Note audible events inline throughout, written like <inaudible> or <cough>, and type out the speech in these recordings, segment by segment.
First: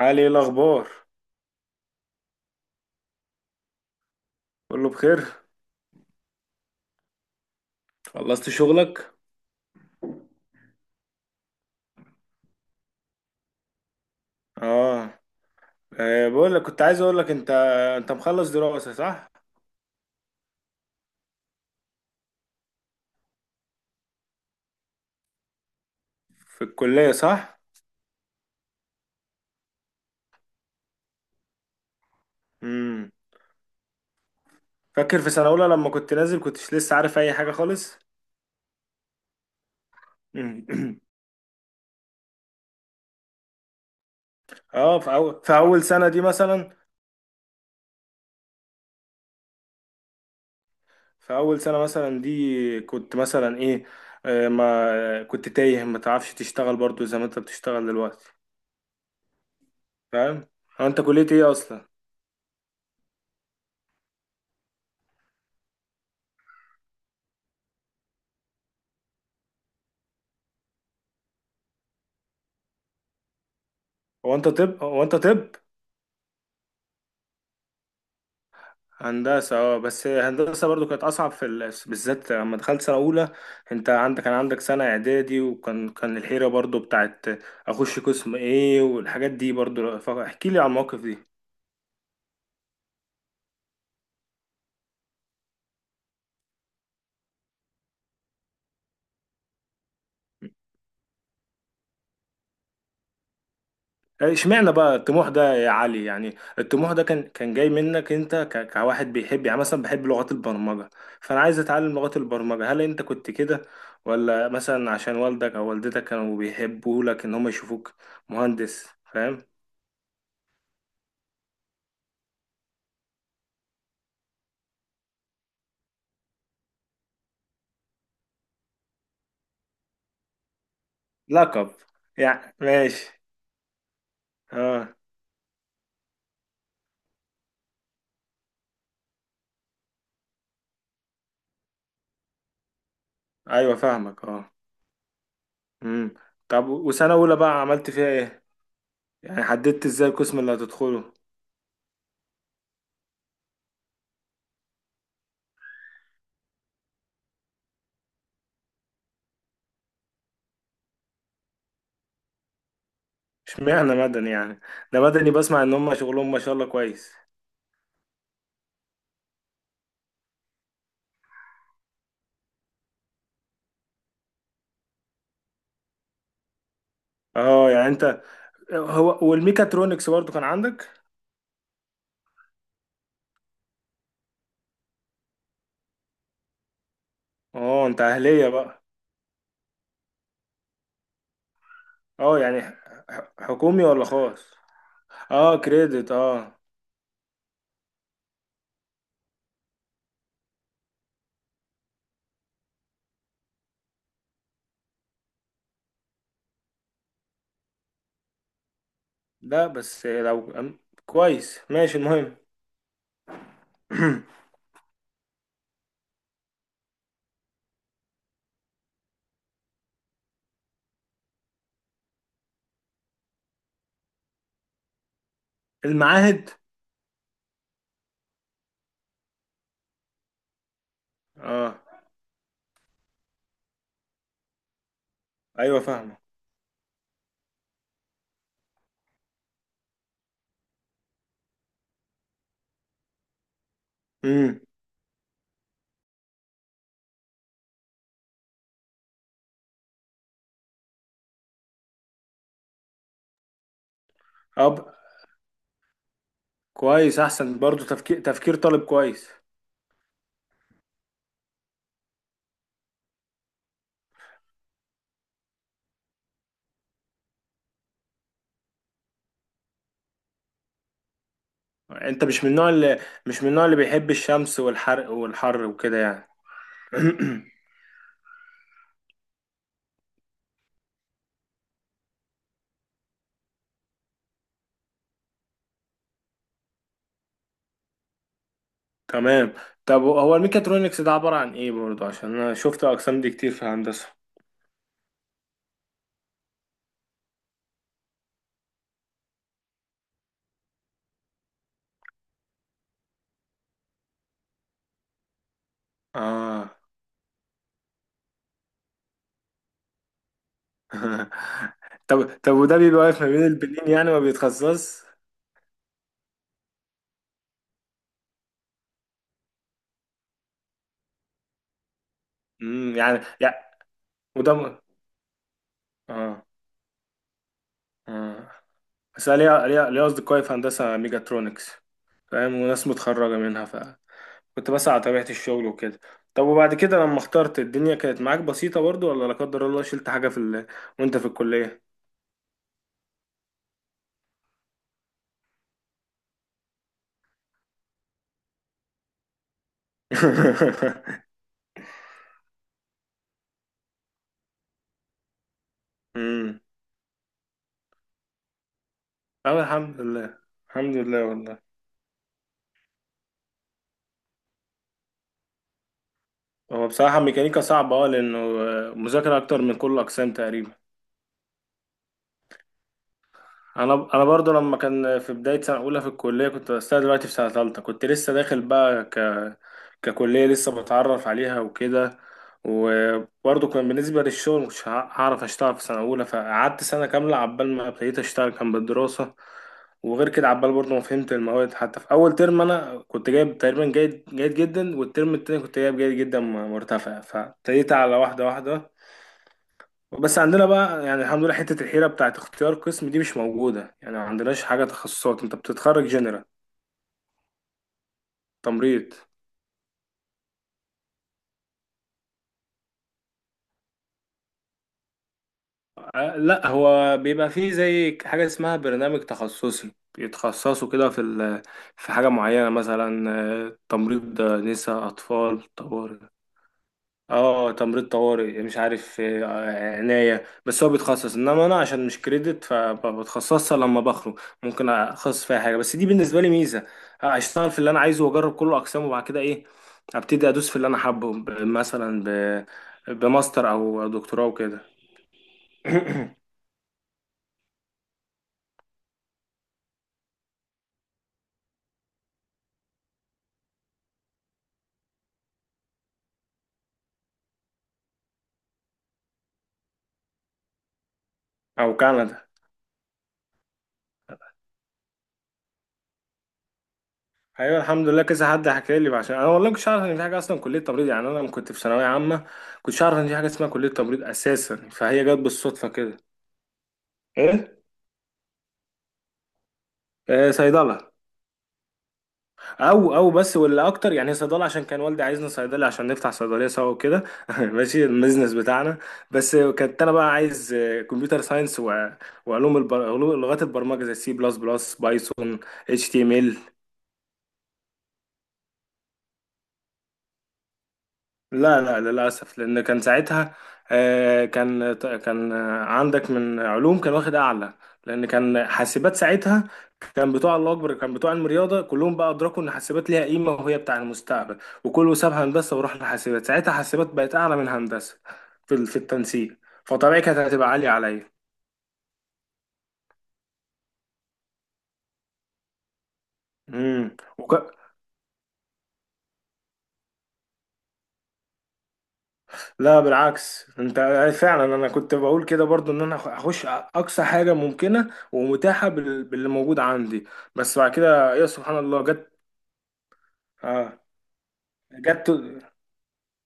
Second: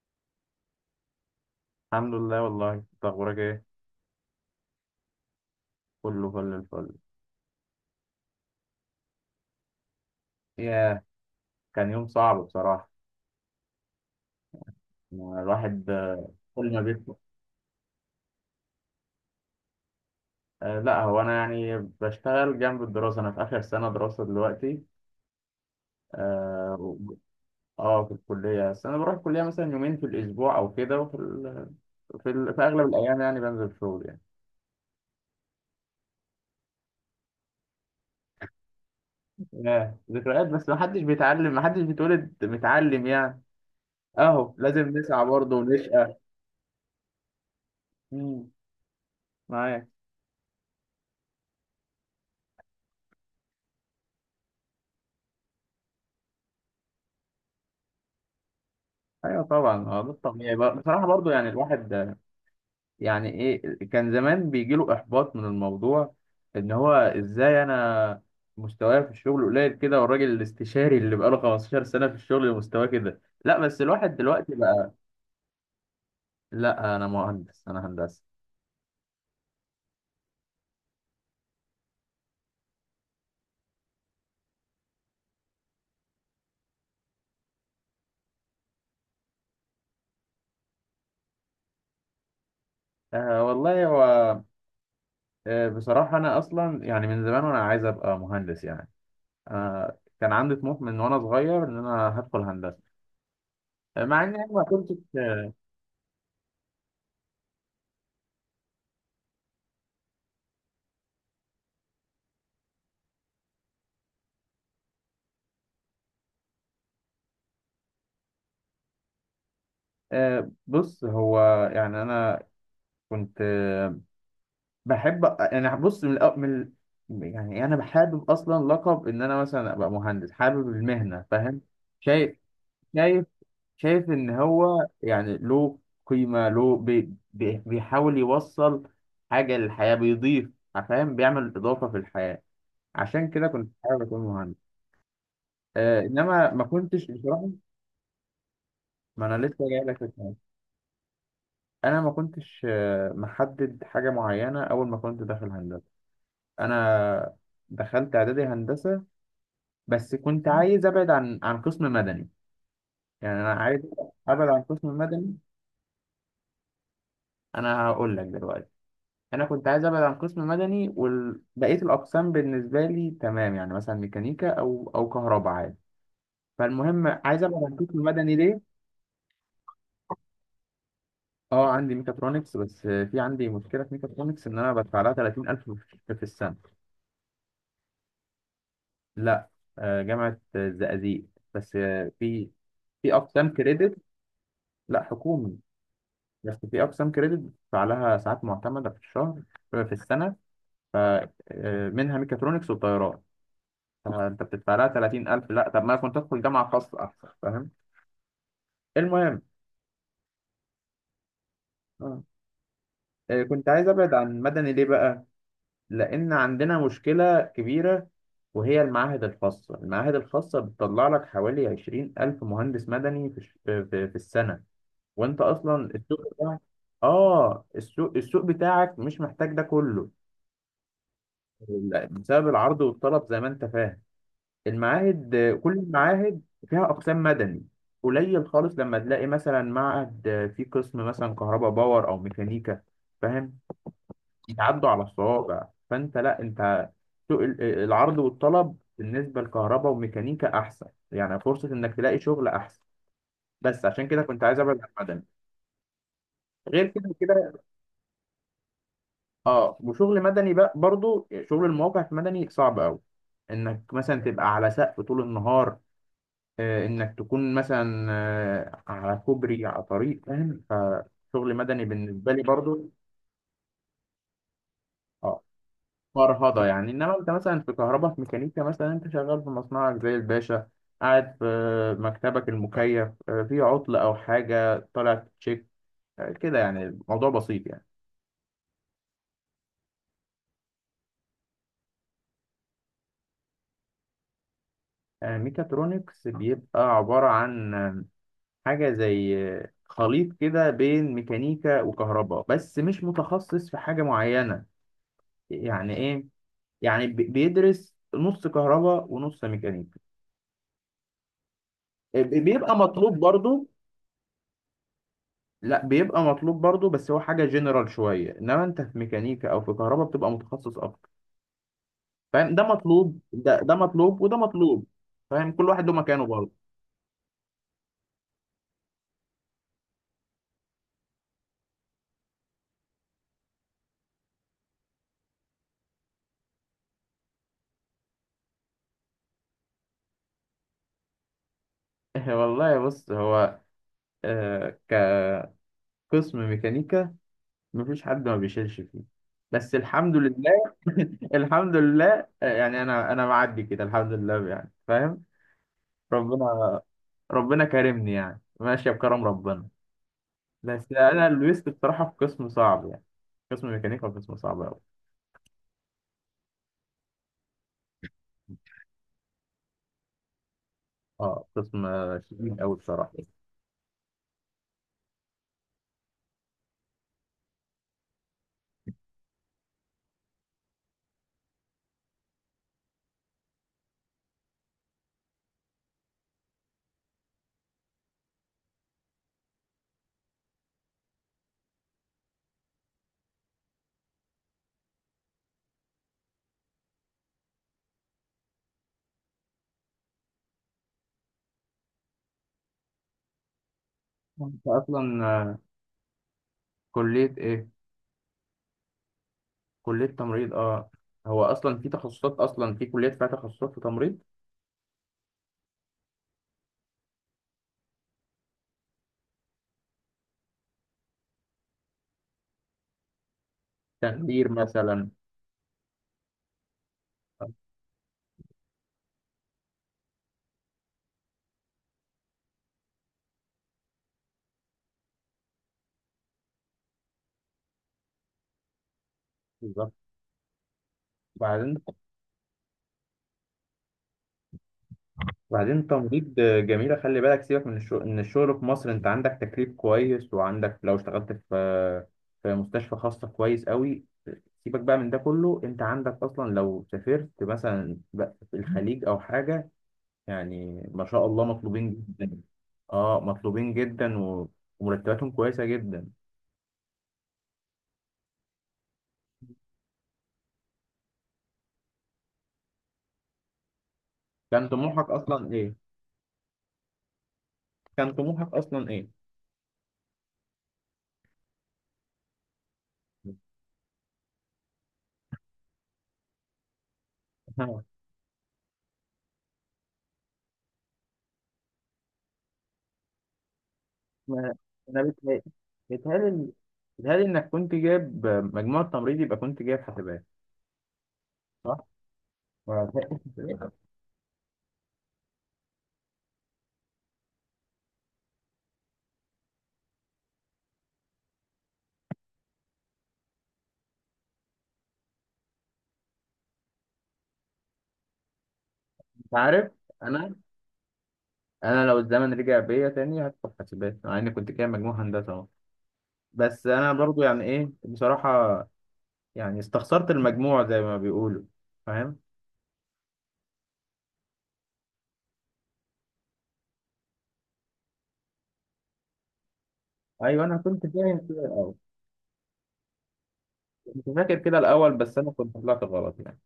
علي، ايه الاخبار؟ الحمد لله، والله انت اخبارك ايه؟ كله بخير. كله فل الفل. خلصت شغلك؟ ياه، كان يوم صعب بصراحه. اه. ما الواحد بقول لك كل ما كنت عايز بيطلع. اقول لك انت مخلص دراسة، صح؟ آه لا هو انا يعني بشتغل جنب الدراسه، انا في اخر سنه دراسه دلوقتي. في اه الكلية، و- صح؟ في الكليه، بس انا بروح الكليه مثلا يومين في الاسبوع او كده، في اغلب امم الايام يعني بنزل شغل يعني. فاكر في سنة اولى لما كنت نازل كنتش لسه عارف اي حاجة خالص. ياه، ذكريات، مم. بس ما <clears throat> حدش بيتعلم، ما حدش بيتولد متعلم يعني. اهو، لازم اه، في نسعى اول برضه في اول سنة ونشقى. دي مثلا. مم، معايا. في اول سنة مثلا دي كنت مثلا ايه؟ ما كنت تايه، ما تعرفش تشتغل برضو زي ما انت بتشتغل دلوقتي؟ ايوه طبعا، ده فاهم. الطبيعي بقى. هو انت بصراحه كلية برضو يعني ايه اصلا؟ الواحد، يعني ايه، كان زمان بيجيله احباط من الموضوع. ان هو ازاي انا مستواي في الشغل قليل كده، والراجل الاستشاري اللي بقاله 15 سنة في الشغل مستواه كده؟ لا بس الواحد هو انت دلوقتي طب بقى. هو انت طب لا انا مهندس، انا هندسة. هندسة، اه. بس هندسة برضو كانت أصعب بالذات لما دخلت سنة أولى. أنت عندك كان عندك سنة إعدادي، وكان كان الحيرة برضو بتاعت أخش قسم إيه والحاجات دي. برضو فاحكي لي على المواقف دي. آه والله هو، آه بصراحة انا اصلا يعني من زمان وانا عايز ابقى مهندس يعني. آه، كان عندي طموح من وانا صغير ان انا هدخل هندسة. آه، مع اني ما اشمعنى كنتش. بقى الطموح ده يا علي؟ يعني الطموح ده كان جاي منك أنت، كواحد بيحب يعني مثلا بحب لغات البرمجة، فأنا عايز أتعلم لغات البرمجة؟ هل أنت كنت كده، ولا مثلا عشان والدك أو والدتك كانوا بيحبوا لك إن هم يشوفوك مهندس؟ فاهم. آه بص هو، يعني انا كنت بحب، انا بص من, الأ- من ال- يعني انا حابب اصلا لقب ان انا مثلا ابقى مهندس، حابب المهنه، فاهم؟ لقب؟ شايف، يعني ماشي. شايف، شايف ان هو اه. يعني له قيمه، له بي بي بيحاول يوصل حاجه للحياه، بيضيف، فاهم، بيعمل اضافه في الحياه. عشان كده كنت ايوه، حابب اكون فاهمك، اه. مهندس. آه امم انما ما طب، كنتش وسنه اولى بصراحه. بقى عملت فيها ايه؟ ما يعني انا لسه جاي حددت لك في ازاي الكلام. القسم اللي هتدخله؟ انا ما كنتش محدد حاجه معينه اول ما كنت داخل هندسه. انا دخلت اعدادي هندسه، بس كنت عايز ابعد عن قسم مدني. يعني انا عايز اشمعنى مدني ابعد يعني؟ عن قسم ده مدني مدني. بسمع ان هم شغلهم ما شاء الله كويس. انا هقول لك دلوقتي، انا كنت عايز ابعد عن قسم مدني، وبقيه الاقسام بالنسبه لي تمام، يعني مثلا ميكانيكا او كهرباء عادي. فالمهم عايز ابعد اه عن يعني قسم انت، مدني، ليه؟ هو والميكاترونكس برضو كان عندك؟ اه عندي ميكاترونكس، بس في عندي مشكله في ميكاترونكس ان انا بدفع لها 30000 في السنه. اه، انت اهليه بقى؟ لا، آه، جامعه الزقازيق، بس آه، اه يعني، في اقسام حكومي كريدت. ولا خاص؟ لا اه، حكومي، كريدت، اه. بس في أقسام كريدت بتدفع لها ساعات معتمدة في الشهر، في السنة. ف منها ميكاترونكس وطيران، فأنت بتدفع لها 30000. لا طب ما أنا كنت أدخل جامعة خاصة أحسن، فاهم؟ المهم، لا بس لو أم- كويس ماشي آه، المهم. كنت عايز أبعد عن <clears throat> مدني ليه بقى؟ لأن عندنا مشكلة كبيرة، وهي المعاهد الخاصة. المعاهد الخاصة بتطلع لك حوالي 20000 مهندس مدني في, الش- آه، في, في السنة، وأنت أصلا السوق المعاهد. بتاعك، آه السوق، بتاعك مش محتاج ده كله. اه. لا، بسبب العرض والطلب زي ما انت فاهم. المعاهد، كل ايوه فاهمه. المعاهد فيها اقسام مدني. قليل خالص لما تلاقي مثلا معهد فيه قسم مثلا كهرباء باور او ميكانيكا، فاهم؟ امم يتعدوا على الصوابع. فانت لا انت، سوق ال- آه، العرض والطلب بالنسبه لكهرباء وميكانيكا احسن، يعني فرصه انك تلاقي شغل احسن. بس عشان كده كنت عايز ابعد عن مدني. غير كده كويس، احسن كده، برضو، تفكير طالب كويس. اه وشغل مدني بقى، برضو شغل المواقع في مدني صعب قوي. انك مثلا تبقى على سقف طول النهار، انك تكون مثلا على كوبري، على طريق، فاهم؟ فشغل مدني انت بالنسبه لي برضو مش من النوع اللي بيحب الشمس والحرق اه والحر وكده يعني. فرهضه يعني. انما انت <clears throat> مثلا في كهرباء، في ميكانيكا مثلا، انت شغال في مصنعك زي الباشا، قاعد في مكتبك المكيف، في عطل او حاجه طالع تشيك. كده يعني، الموضوع بسيط يعني. تمام. طب هو الميكاترونكس ده عبارة عن ايه برضو؟ عشان انا شفت الاقسام دي كتير في هندسة. ميكاترونكس بيبقى عباره عن حاجه زي خليط كده بين ميكانيكا وكهرباء، بس مش متخصص في حاجه معينه. يعني ايه؟ اه. يعني بيدرس نص كهرباء ونص ميكانيكا. <laughs> طب طب بيبقى وده بيبقى مطلوب واقف ما بين برضو. البنين يعني ما بيتخصص؟ لا بيبقى مطلوب برضو، بس هو حاجة جنرال شوية. انما انت في ميكانيكا او في كهرباء بتبقى متخصص اكتر، فاهم؟ ده مطلوب، يعني، يعني ده مطلوب، وده وده م... مطلوب. فاهم؟ كل واحد له مكانه اه، برضه. اه، بس أنا ليا اصدقائي في هندسة ميكاترونكس، فاهم؟ وناس متخرجة منها. كنت بس على طبيعة الشغل وكده. طب وبعد كده لما اخترت، الدنيا كانت معاك بسيطة برضو، ولا لا قدر الله شلت حاجة <laughs> وانت في الكلية؟ <laughs> والله بص هو، آه كقسم ميكانيكا مفيش حد ما بيشيلش فيه، بس الحمد لله. <laughs> <laughs> الحمد لله، يعني انا معدي كده، الحمد لله يعني، فاهم؟ امم ربنا، ربنا كرمني يعني، ماشية بكرم اه، ربنا. الحمد لله. بس الحمد لله أنا والله. لبست بصراحة في قسم صعب يعني، قسم ميكانيكا قسم صعب أوي. هو بصراحة ميكانيكا صعبة، اه، لأنه مذاكرة أكتر من كل الأقسام تقريبا. أه قسم شديد أوي بصراحة. انا برضو لما كان في بدايه سنه اولى في الكليه، كنت بس أنا دلوقتي في سنه ثالثه، كنت لسه داخل بقى ككليه لسه بتعرف عليها وكده، وبرضو كان بالنسبه للشغل مش هعرف اشتغل في سنه اولى، فقعدت سنه كامله عبال ما ابتديت اشتغل كان بالدراسه. وغير كده عبال برضو ما فهمت المواد، حتى في اول ترم انا كنت جايب تقريبا جيد جدا، والترم التاني كنت جايب جيد جدا مرتفع، فابتديت على واحده واحده. بس عندنا بقى يعني الحمد لله حتة الحيرة بتاعت اختيار قسم دي مش موجودة، يعني ما عندناش أنت حاجة أصلا تخصصات، انت بتتخرج جنرال. كلية إيه؟ تمريض. كلية تمريض، أه. هو أصلا في تخصصات، أصلا في كليات فيها تخصصات في تمريض؟ لا، هو بيبقى فيه زي حاجة اسمها برنامج تخصصي، بيتخصصوا كده في حاجة معينة، مثلا تمريض، تخدير نساء، مثلا. أطفال، طوارئ. آه، اه، تمريض طوارئ، مش عارف، عناية. بس هو بيتخصص، انما انا عشان مش كريدت فبتخصصها لما بخرج ممكن اخصص فيها حاجة، بس دي بالنسبة لي ميزة. اشتغل في اللي انا عايزه واجرب كل اقسامه، وبعد كده ايه، بالظبط. ابتدي ادوس في اللي انا حابه بعدين، مثلا بماستر او دكتوراه وكده. وبعدين تمريض <clears throat> جميلة. خلي بالك، سيبك من الشغل، ان الشغل في مصر انت عندك تكليف كويس، وعندك لو اشتغلت في في مستشفى خاصة كويس قوي. سيبك بقى من ده كله، انت عندك اصلا لو سافرت مثلا بقى في الخليج او حاجة، يعني ما شاء الله او مطلوبين جدا. كندا. اه مطلوبين جدا، ومرتباتهم كويسة جدا. ايوه الحمد لله، كذا حد حكى لي، عشان انا والله ما كنتش عارف ان في حاجه اصلا كليه تمريض. يعني انا لما كنت في ثانويه عامه كنتش عارف ان في حاجه اسمها كليه تمريض كان اساسا، طموحك فهي جت اصلا ايه؟ بالصدفه كده. ايه؟ كان طموحك اصلا ايه؟ صيدله، او بس، واللي اكتر يعني صيدله عشان كان والدي عايزنا صيدلي عشان نفتح صيدليه سوا وكده. <laughs> <laughs> ماشي، البيزنس بتاعنا. بس كنت انا بقى عايز كمبيوتر ساينس، وعلوم لغات البرمجه، زي سي ما- بلس بلس انا بتهيألي، بايثون، اتش تي ام بتهيألي، ال بتهيألي انك كنت جايب مجموع التمريض، يبقى كنت جايب حسابات، صح؟ لا لا، للأسف، لأن ولا كان بتهيألي ساعتها حسابات؟ كان عندك من علوم كان واخد أعلى، لأن كان حاسبات ساعتها. كان بتوع الله أكبر، كان بتوع علم رياضة كلهم بقى أدركوا إن حاسبات ليها قيمة وهي بتاع المستقبل، وكله ساب هندسة وراح لحاسبات، ساعتها حاسبات بقت أعلى من هندسة في <laughs> انت التنسيق، عارف، فطبيعي انا، كانت هتبقى عالية عليا. انا لو الزمن رجع بيا تاني هدخل حسابات، مع اني كنت جايب مجموع هندسة اهو. بس انا امم برضو يعني ايه بصراحة، يعني استخسرت المجموع زي ما بيقولوا، فاهم؟ لا بالعكس، انت فعلا، انا كنت بقول كده برضو ان انا اخش اقصى حاجه ممكنه ومتاحه باللي موجود عندي. ايوه انا بس كنت بعد فاهم كده كده يا الاول، سبحان الله جت. اه. كنت فاكر كده الاول، بس جت. انا كنت طلعت غلط يعني.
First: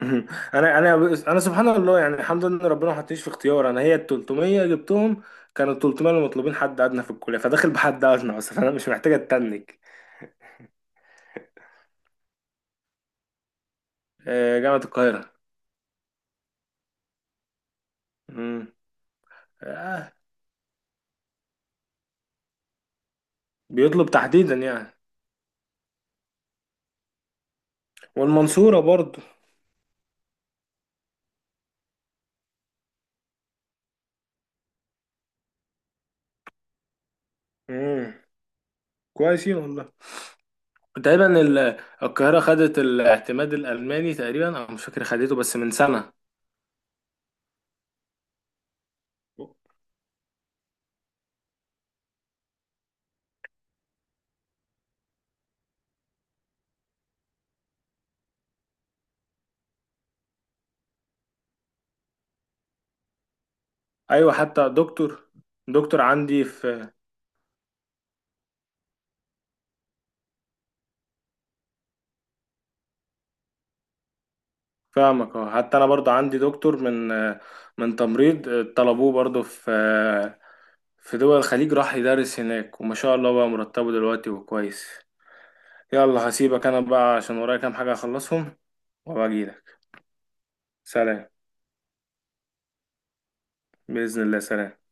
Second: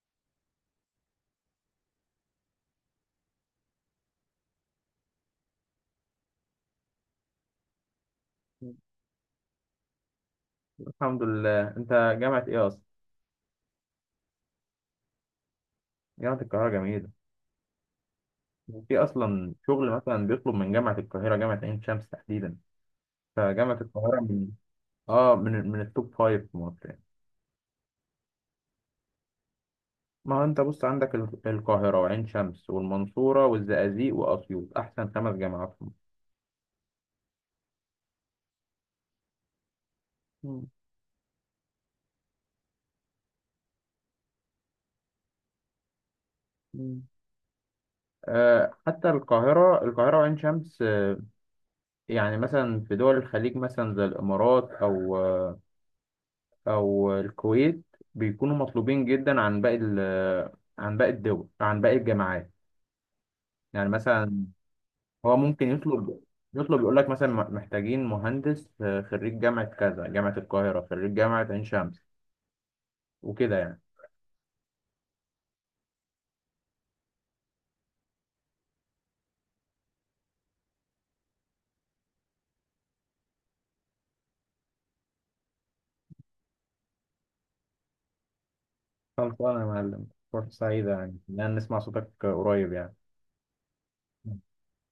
<laughs> انا انا سبحان الله، يعني الحمد لله ان ربنا ما حطنيش في اختيار. انا هي ال 300 جبتهم، كانوا ال 300 اللي مطلوبين حد ادنى في الكليه، فداخل بحد ادنى اصلا فانا مش محتاج اتنك. الحمد لله. انت جامعة ايه اصلا؟ جامعه القاهره. جامعة القاهرة، جميلة. مم. في اصلا شغل آه، مثلا بيطلب من جامعه القاهره، جامعه عين شمس تحديدا. فجامعه بيطلب القاهره، تحديدا يعني؟ اه من التوب فايف في مصر يعني. والمنصوره برضو. ما هو انت بص عندك القاهره وعين شمس والمنصوره والزقازيق واسيوط، احسن خمس جامعات في مصر. مم. كويسين والله. مم. تقريبا القاهرة خدت الاعتماد الألماني، تقريبا أنا مش فاكر خدته بس من سنة. مم. آه، حتى القاهرة، وعين شمس، آه، يعني مثلا في دول الخليج مثلا زي الإمارات أو آه، أو الكويت، بيكونوا مطلوبين جدا عن عن باقي الدول، عن باقي الجامعات. يعني أيوة، مثلا حتى دكتور، هو ممكن دكتور يطلب، عندي يطلب في. يقول لك مثلا محتاجين مهندس خريج جامعة كذا، جامعة القاهرة، خريج جامعة عين شمس، وكده يعني. فاهمك، اه، حتى أنا برضه عندي دكتور، من تمريض، طلبوه برضه في دول الخليج، راح يدرس هناك وما شاء الله بقى مرتبه دلوقتي وكويس. يلا هسيبك أنا بقى عشان ورايا كام حاجة أخلصهم، وأبقى خلصانة يا أجيلك. معلم، فرصة سعيدة يعني سلام. إن أنا نسمع صوتك قريب يعني. بإذن الله، سلام.